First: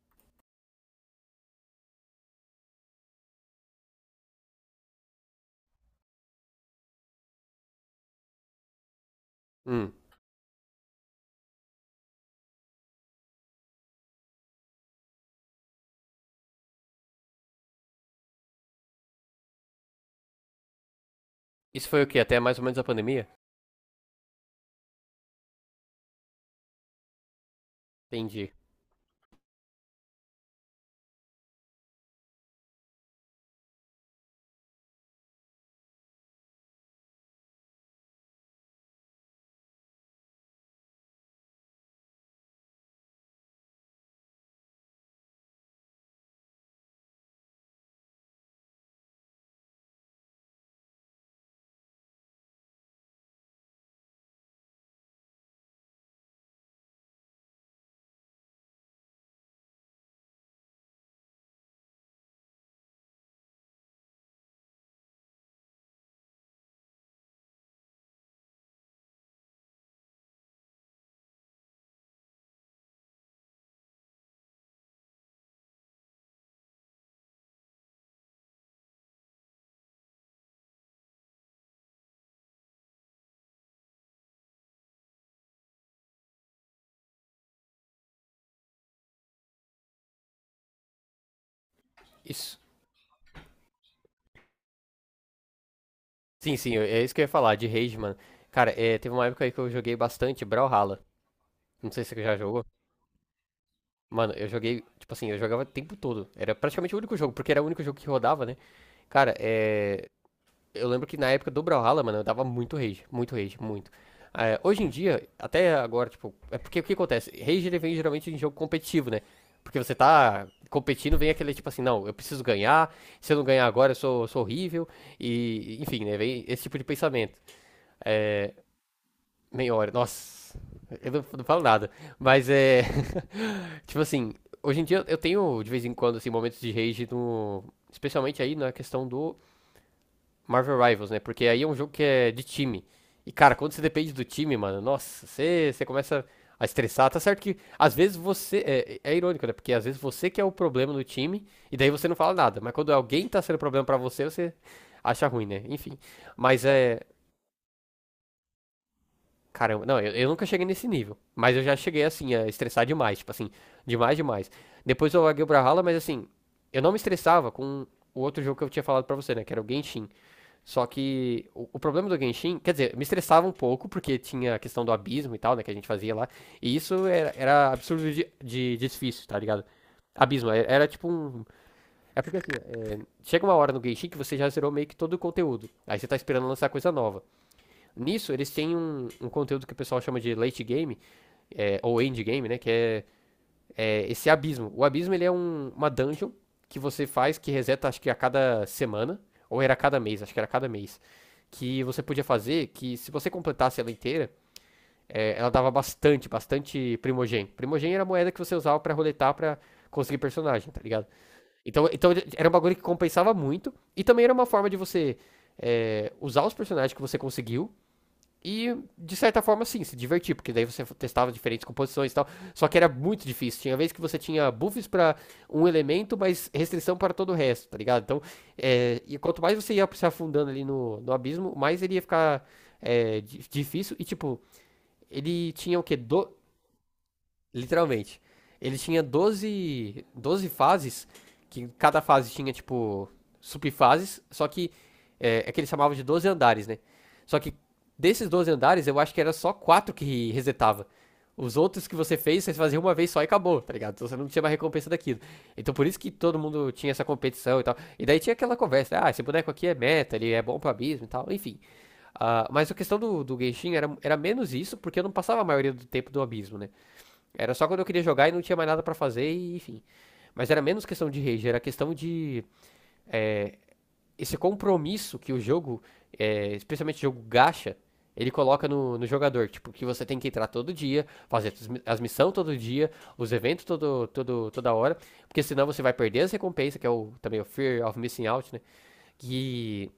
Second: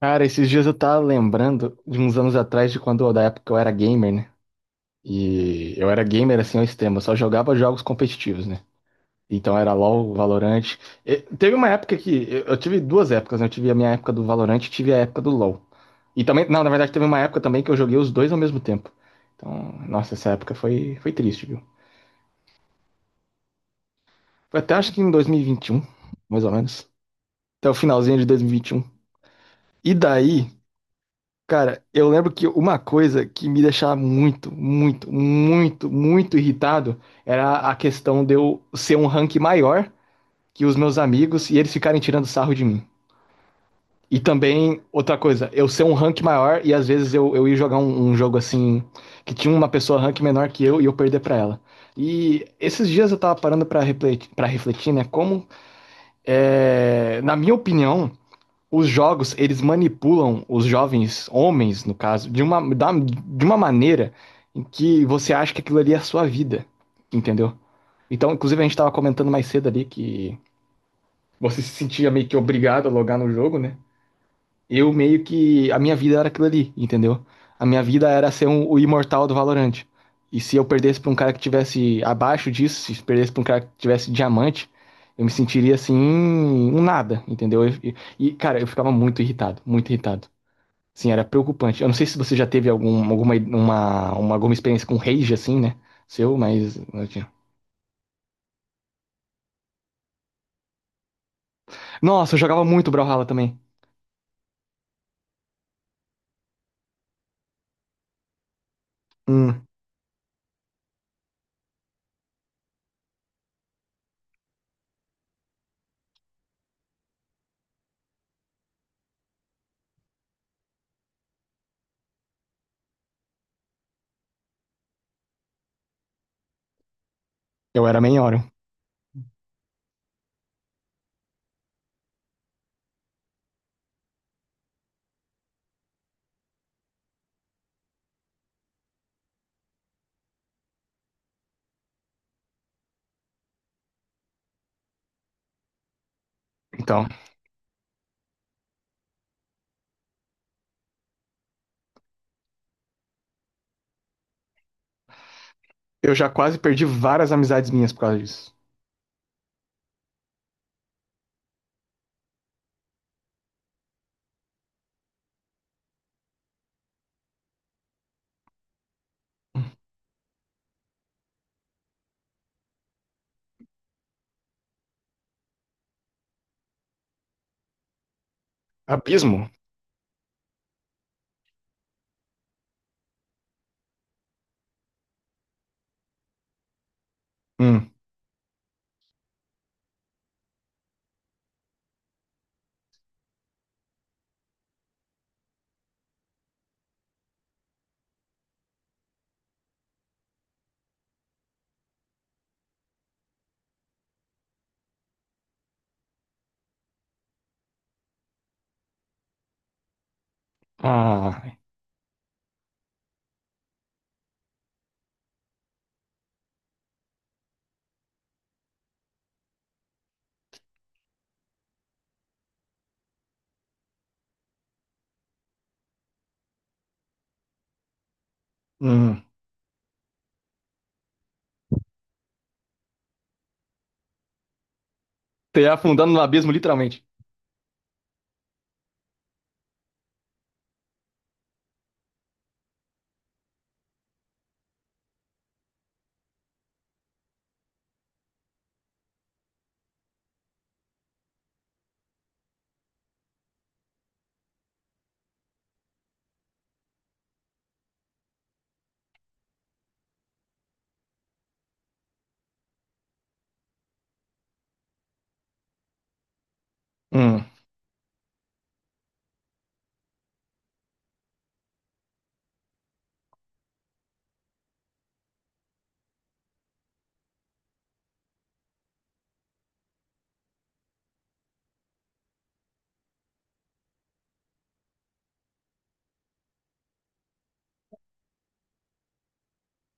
Cara, esses dias eu tava lembrando de uns anos atrás de quando, da época que eu era gamer, né? E eu era gamer assim ao extremo, eu só jogava jogos competitivos, né? Então era Hum. LoL, Valorant. E teve uma época que eu tive duas épocas, né? Eu tive a minha época do Valorant e tive a época do LoL. E também, não, na verdade teve uma época também que eu joguei os dois ao mesmo tempo. Então, nossa, essa época foi triste, viu? Isso foi o quê? Até mais ou menos a pandemia? Foi até acho que em 2021, mais ou menos. Até o finalzinho de Entendi. 2021. E vinte e um. E daí. Cara, eu lembro que uma coisa que me deixava muito, muito, muito, muito irritado era a questão de eu ser um rank maior que os meus amigos e eles ficarem tirando sarro de mim. E também, outra coisa, eu ser um rank maior e às vezes eu ia jogar um jogo assim, que tinha uma pessoa rank menor que eu e eu perder pra ela. E esses dias eu tava parando pra refletir, né? Como, na minha opinião, os jogos, eles manipulam os jovens homens, no caso, de uma maneira em que você acha que aquilo ali é a sua vida, entendeu? Então, inclusive, a gente tava comentando mais cedo ali que você se sentia meio que obrigado a logar no jogo, né? Eu meio que. A minha vida era aquilo ali, entendeu? A minha vida era ser o imortal do Valorant. E se eu perdesse pra um cara que tivesse abaixo disso, se perdesse pra um cara que tivesse diamante, eu me sentiria assim, um nada, entendeu? E, cara, eu ficava muito irritado, muito irritado. Assim, era preocupante. Eu não sei se você já Isso. teve alguma experiência com rage, assim, né? Seu, Sim, mas sim, é eu isso que eu tinha. ia falar, de rage, mano. Cara, teve uma época aí que eu joguei bastante Brawlhalla. Não sei se você Nossa, já eu jogava jogou. muito Brawlhalla também. Mano, eu joguei, tipo assim, eu jogava o tempo todo. Era praticamente o único jogo, porque era o único jogo que rodava, né? Cara, Hum. Eu lembro que na época do Brawlhalla, mano, eu dava muito rage, muito rage, muito. É, hoje em dia, até agora, tipo, é porque o que acontece? Rage ele vem geralmente em jogo competitivo, né? Porque você tá competindo, vem aquele tipo assim, não, eu preciso ganhar, se eu não ganhar agora eu sou horrível, e enfim, né? Vem esse tipo de pensamento. Eu era main Orion. É, meia hora, nossa, eu não falo nada, mas é. tipo assim, hoje em dia eu tenho de vez em quando, assim, momentos de rage no. Especialmente aí na questão do Marvel Rivals, né? Porque aí é um jogo que é de time. E, cara, quando você depende do time, mano, nossa, você começa a Então, estressar. Tá certo que às vezes você. É irônico, né? Porque às vezes você que é o problema no time, e daí você não fala nada. Mas quando alguém tá sendo problema pra você, você acha ruim, né? Enfim. eu já quase Mas perdi é. várias amizades minhas por causa disso. Caramba, não, eu nunca cheguei nesse nível. Mas eu já cheguei, assim, a estressar demais. Tipo assim, demais, demais. Depois eu larguei o Brawlhalla, mas assim, eu não me estressava com o outro jogo que eu tinha falado pra você, né? Que era o Genshin. Só que o problema do Genshin, quer dizer, me estressava um pouco, porque tinha a questão do abismo e tal, né, que a gente fazia lá. E isso era absurdo de difícil, tá Abismo? ligado? Abismo, era tipo um. É porque assim, chega uma hora no Genshin que você já zerou meio que todo o conteúdo. Aí você tá esperando lançar coisa nova. Hum. Nisso, eles têm um conteúdo que o pessoal chama de late game, ou end game, né? Que é esse abismo. O abismo ele é uma dungeon que você faz, que reseta acho que a cada semana, ou era a cada mês, acho que era a cada mês, que você podia fazer, que se você completasse ela inteira, ela dava bastante, bastante primogem. Primogem era a moeda que você usava pra roletar pra conseguir personagem, tá ligado? Ah. Então era um bagulho que compensava muito, e também era uma forma de você usar os personagens que você conseguiu e, de certa forma, sim, se divertir, porque daí você testava diferentes composições e tal. Só que era muito difícil. Tinha vez que você tinha buffs para um elemento, mas restrição para todo o resto, tá ligado? Então, e Hum. quanto mais você ia se afundando ali no abismo, mais ele ia ficar difícil. E, tipo, ele Teria tinha o quê? afundando no abismo, literalmente. Literalmente. Ele tinha doze fases, que cada fase tinha, tipo, subfases, só que é que ele chamava de 12 andares, né? Só que desses 12 andares, eu acho que era só quatro que resetava. Os outros que você fez, você fazia uma vez só e acabou, tá ligado? Então você não tinha mais recompensa daquilo. Então por isso que todo mundo tinha essa competição e tal. E daí tinha aquela conversa, ah, esse boneco aqui é meta, ele é bom pra abismo e tal, enfim. Ah, mas a questão do Genshin era menos isso, porque eu não passava a maioria do tempo do abismo, né? Hum. Era só quando eu queria jogar e não tinha mais nada pra fazer, e, enfim. Mas era menos questão de rage, era questão de esse compromisso que o jogo, especialmente o jogo gacha, ele coloca no jogador. Tipo, que você tem que entrar todo dia, fazer as missões todo dia, os eventos todo, todo, toda hora, porque senão você vai perder as recompensas, que é o, também o Fear of Missing Out, né? Que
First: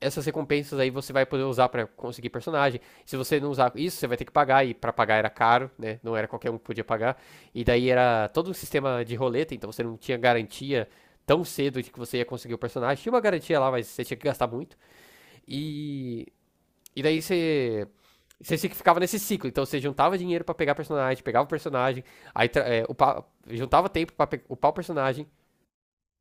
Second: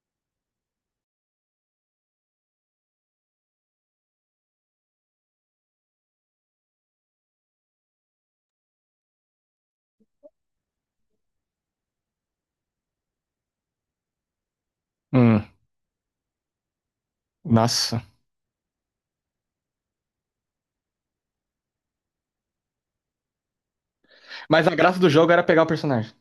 essas recompensas aí você vai poder usar para conseguir personagem. Se você não usar isso, você vai ter que pagar e para pagar era caro, né? Não era qualquer um que podia pagar. E daí era todo um sistema de roleta, então você não tinha garantia tão cedo de que você ia conseguir o personagem. Tinha uma garantia lá, mas você tinha que gastar muito. Hum. E e daí você Nossa. você ficava nesse ciclo, então você juntava dinheiro para pegar personagem, pegava o personagem, aí upa, juntava tempo para Mas upar o a graça do personagem. jogo era pegar o personagem.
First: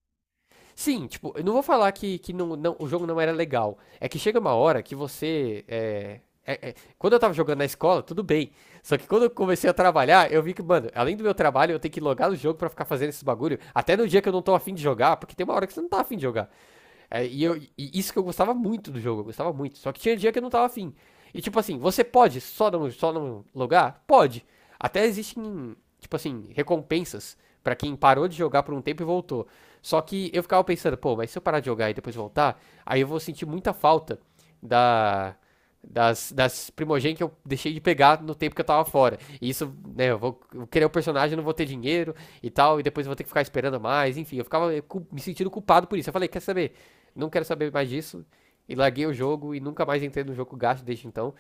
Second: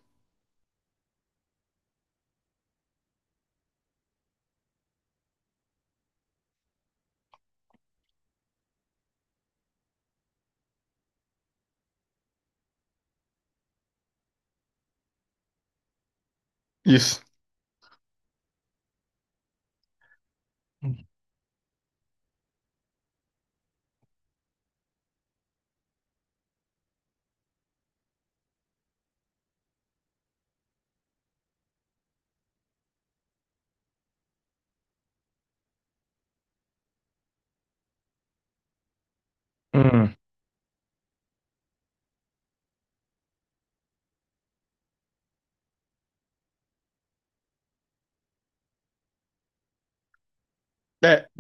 Sim, tipo, eu não vou falar que o jogo não era legal. É que chega uma hora que você. Quando eu tava jogando na escola, tudo bem. Só que quando eu comecei a trabalhar, eu vi que, mano, além do meu trabalho, eu tenho que logar no jogo pra ficar fazendo esses bagulho. Até no dia que eu não tô afim de jogar, porque tem uma hora que você não tá afim de jogar. Isso. E isso que eu gostava muito do jogo, eu gostava muito. Só que tinha dia que eu não tava afim. E tipo assim, você pode só não logar? Pode. Até existem, tipo assim, recompensas pra quem parou de jogar por um tempo e voltou. Só que eu ficava pensando, pô, mas se eu parar de jogar e depois voltar, aí eu vou sentir muita falta da. Das primogênitas que eu deixei de pegar no tempo que eu tava fora. E isso, né, Hum. Eu querer o personagem, não vou ter dinheiro e tal, e depois eu vou ter que ficar esperando mais, enfim, eu ficava me sentindo culpado por isso. Eu falei, quer saber? Não quero saber mais disso. E larguei o jogo e nunca mais entrei no jogo gasto desde É, então.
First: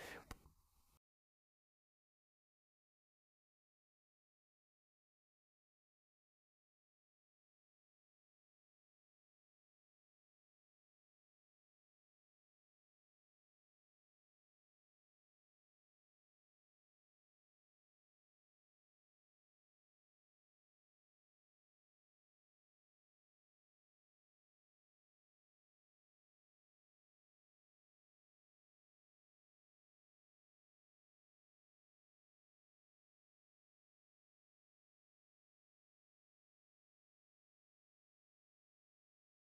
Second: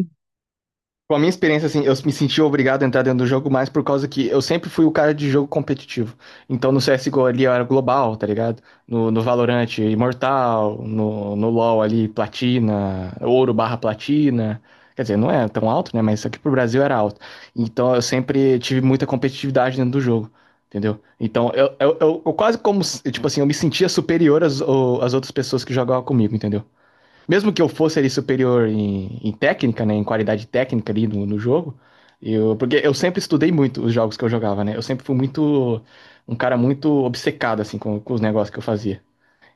com a minha experiência, assim, eu me senti obrigado a entrar dentro do jogo mais por causa que eu sempre fui o cara de jogo competitivo. Então no CSGO ali eu era global, tá ligado? No Valorant, Imortal, no LoL ali, Platina, Ouro barra Platina. Quer dizer, não é tão alto, né? Mas aqui pro Brasil era alto. Então eu sempre tive muita competitividade dentro do jogo, entendeu? Então eu quase como, tipo assim, eu me sentia superior às outras pessoas que jogavam comigo, entendeu? Mesmo que eu fosse ali superior em técnica, né? Em qualidade técnica ali no jogo. Eu, porque eu sempre estudei muito os jogos que eu jogava, né? Eu sempre fui muito. Um cara muito obcecado, assim, com os negócios que eu fazia.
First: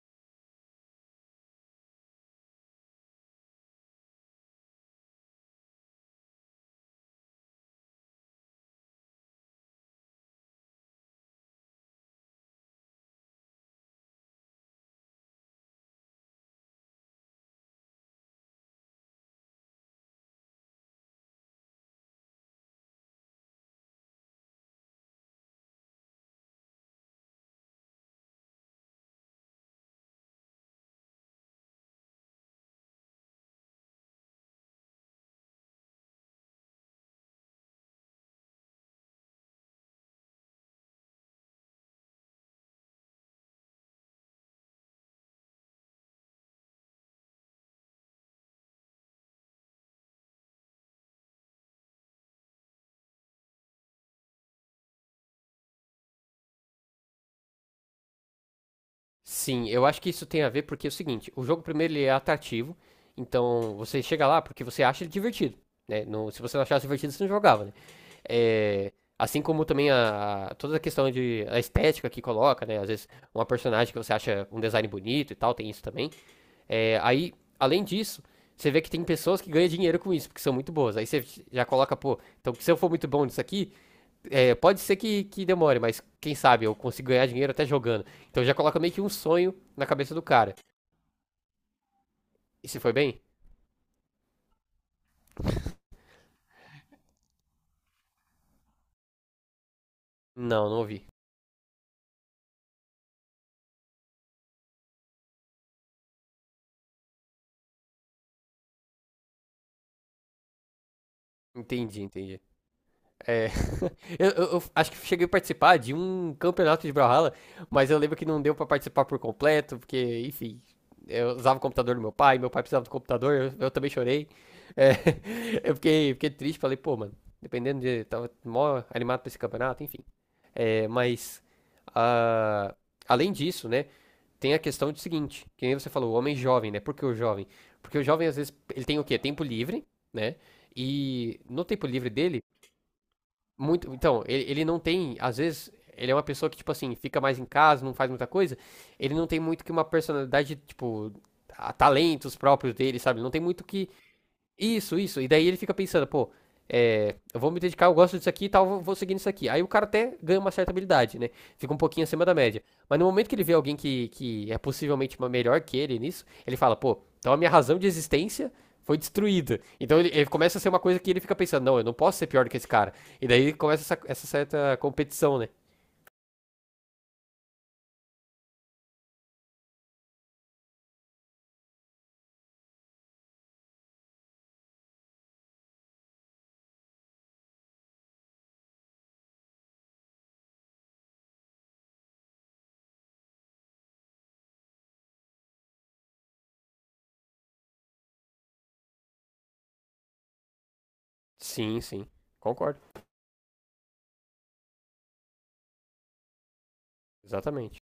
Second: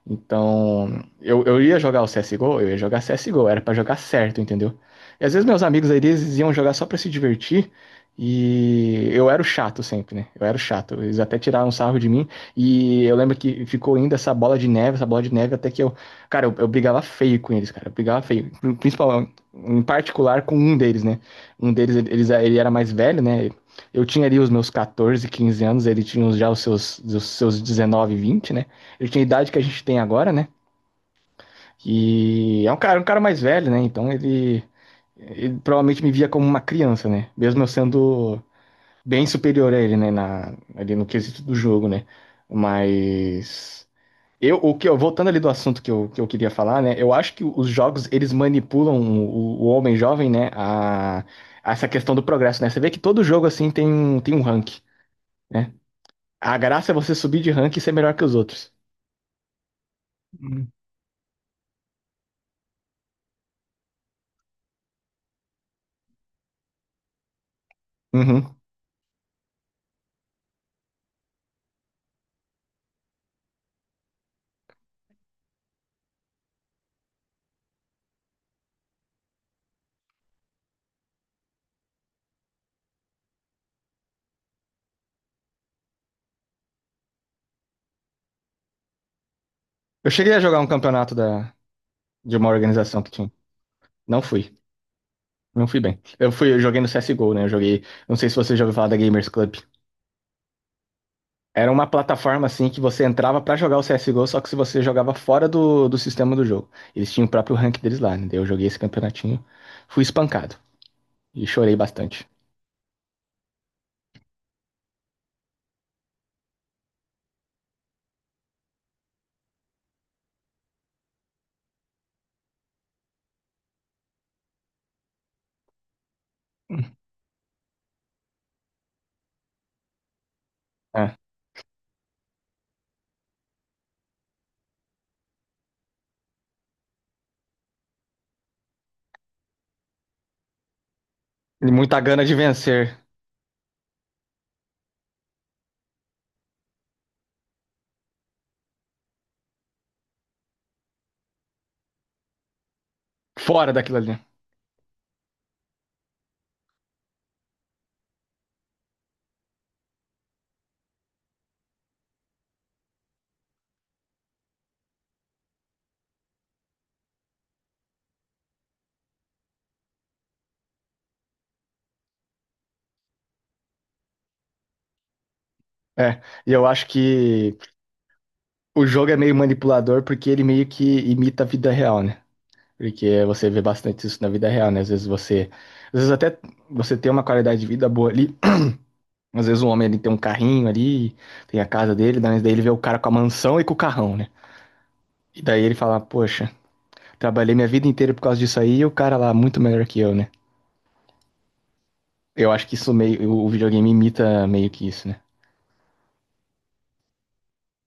Então, eu ia jogar o C S CSGO, eu ia jogar C S CSGO, era pra jogar certo, entendeu? E às vezes meus amigos aí, eles iam jogar só pra se divertir, e eu era o chato sempre, né? Eu era o chato, eles até tiraram um sarro de mim, e eu lembro que ficou ainda essa bola de neve, essa bola de neve, até que eu, cara, eu brigava feio com eles, cara, eu brigava feio, principalmente, em particular com um deles, né? Um deles, ele era mais velho, né? Eu tinha ali os meus 14, 15 anos, ele tinha já os seus 19, 20, né? Ele tinha a idade que a gente tem agora, né? E é um cara mais velho, né? Então ele provavelmente me via como uma criança, né? Mesmo eu sendo bem superior a ele, né? Na, ali no quesito do jogo, né? Mas o que eu voltando ali do assunto que eu queria falar, né? Eu acho que os jogos, eles manipulam o homem jovem, né? A essa questão do progresso, né? Você vê que todo jogo assim tem um rank, né? A graça é você subir de rank e ser melhor que os outros. Sim, eu acho que isso tem a ver Hum. porque é o seguinte, o jogo primeiro ele é atrativo, então você chega lá porque você acha ele divertido, né? Se você não achasse divertido, você não jogava, né? Uhum. É, assim como também a, toda a questão de a estética que coloca, né? Às vezes uma personagem que você acha um design bonito e tal, tem isso também. É, aí, além disso, você vê que tem pessoas que ganham dinheiro com isso, porque são muito boas. Aí você já coloca, pô, então se eu for muito bom nisso aqui, pode ser que demore, mas quem sabe eu consigo ganhar dinheiro até jogando. Então já coloca meio que um sonho na Eu cabeça do cheguei a cara. jogar um campeonato da, de uma E se foi organização que bem? tinha. Não fui. Não fui bem. Eu fui, eu joguei no CSGO, né? Eu joguei. Não sei se você já ouviu falar da Gamers Club. Não, não ouvi. Era uma plataforma assim que você entrava pra jogar o CSGO, só que se você jogava fora do sistema do jogo. Eles tinham o próprio rank deles lá, né? Daí eu joguei esse campeonatinho, fui espancado e chorei Entendi, bastante. entendi. É, eu acho que cheguei a participar de um campeonato de Brawlhalla, mas eu lembro que não deu pra participar por completo, porque, enfim, eu usava o computador do meu pai precisava do computador, eu também chorei. É, eu fiquei triste, falei, pô, mano, dependendo de. Tava mó animado pra esse campeonato, enfim. É, É. mas, ah, além disso, né? Tem a questão do seguinte, que nem você falou, o homem jovem, né? Por que o jovem? Porque o jovem, às vezes, ele tem o quê? Tempo livre, né? E no E tempo muita livre gana de dele, vencer muito. Então, ele não tem, às vezes, ele é uma pessoa que, tipo assim, fica mais em casa, não faz muita coisa. Ele não tem muito que uma personalidade, tipo, a talentos próprios dele, sabe? Não tem muito fora que daquilo ali. isso, isso. E daí ele fica pensando, pô, eu vou me dedicar, eu gosto disso aqui e tal, vou seguir nisso aqui. Aí o cara até ganha uma certa habilidade, né? Fica um pouquinho acima da média. Mas no momento que ele vê alguém que é possivelmente uma melhor que ele nisso, ele fala, pô, então a minha razão de existência foi destruída. Então ele começa a ser uma coisa que ele fica pensando, não, eu não posso ser pior do que esse cara. E daí começa essa certa competição, né? É, e eu acho que o jogo é meio manipulador porque ele meio que imita a vida real, né? Porque você vê bastante isso na vida real, né? Às vezes você. Às vezes até você tem uma qualidade de vida boa ali. Às vezes um homem, ele tem um carrinho ali, tem a casa dele, daí ele vê o cara com a mansão e com o carrão, né? E daí ele fala, poxa, trabalhei minha vida inteira por causa disso aí e o cara lá é muito melhor que eu, né? Sim, sim. Eu acho que Concordo. isso meio. O videogame imita meio que isso, né? Exatamente.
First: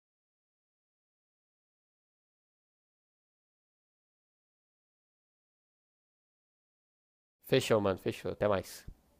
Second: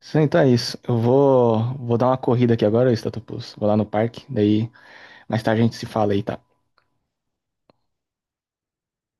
Sim, então é isso. Eu vou dar uma corrida aqui agora, Statopus. Vou lá no parque, daí mais tarde a gente se fala aí, tá? Fechou, mano. Fechou. Até mais.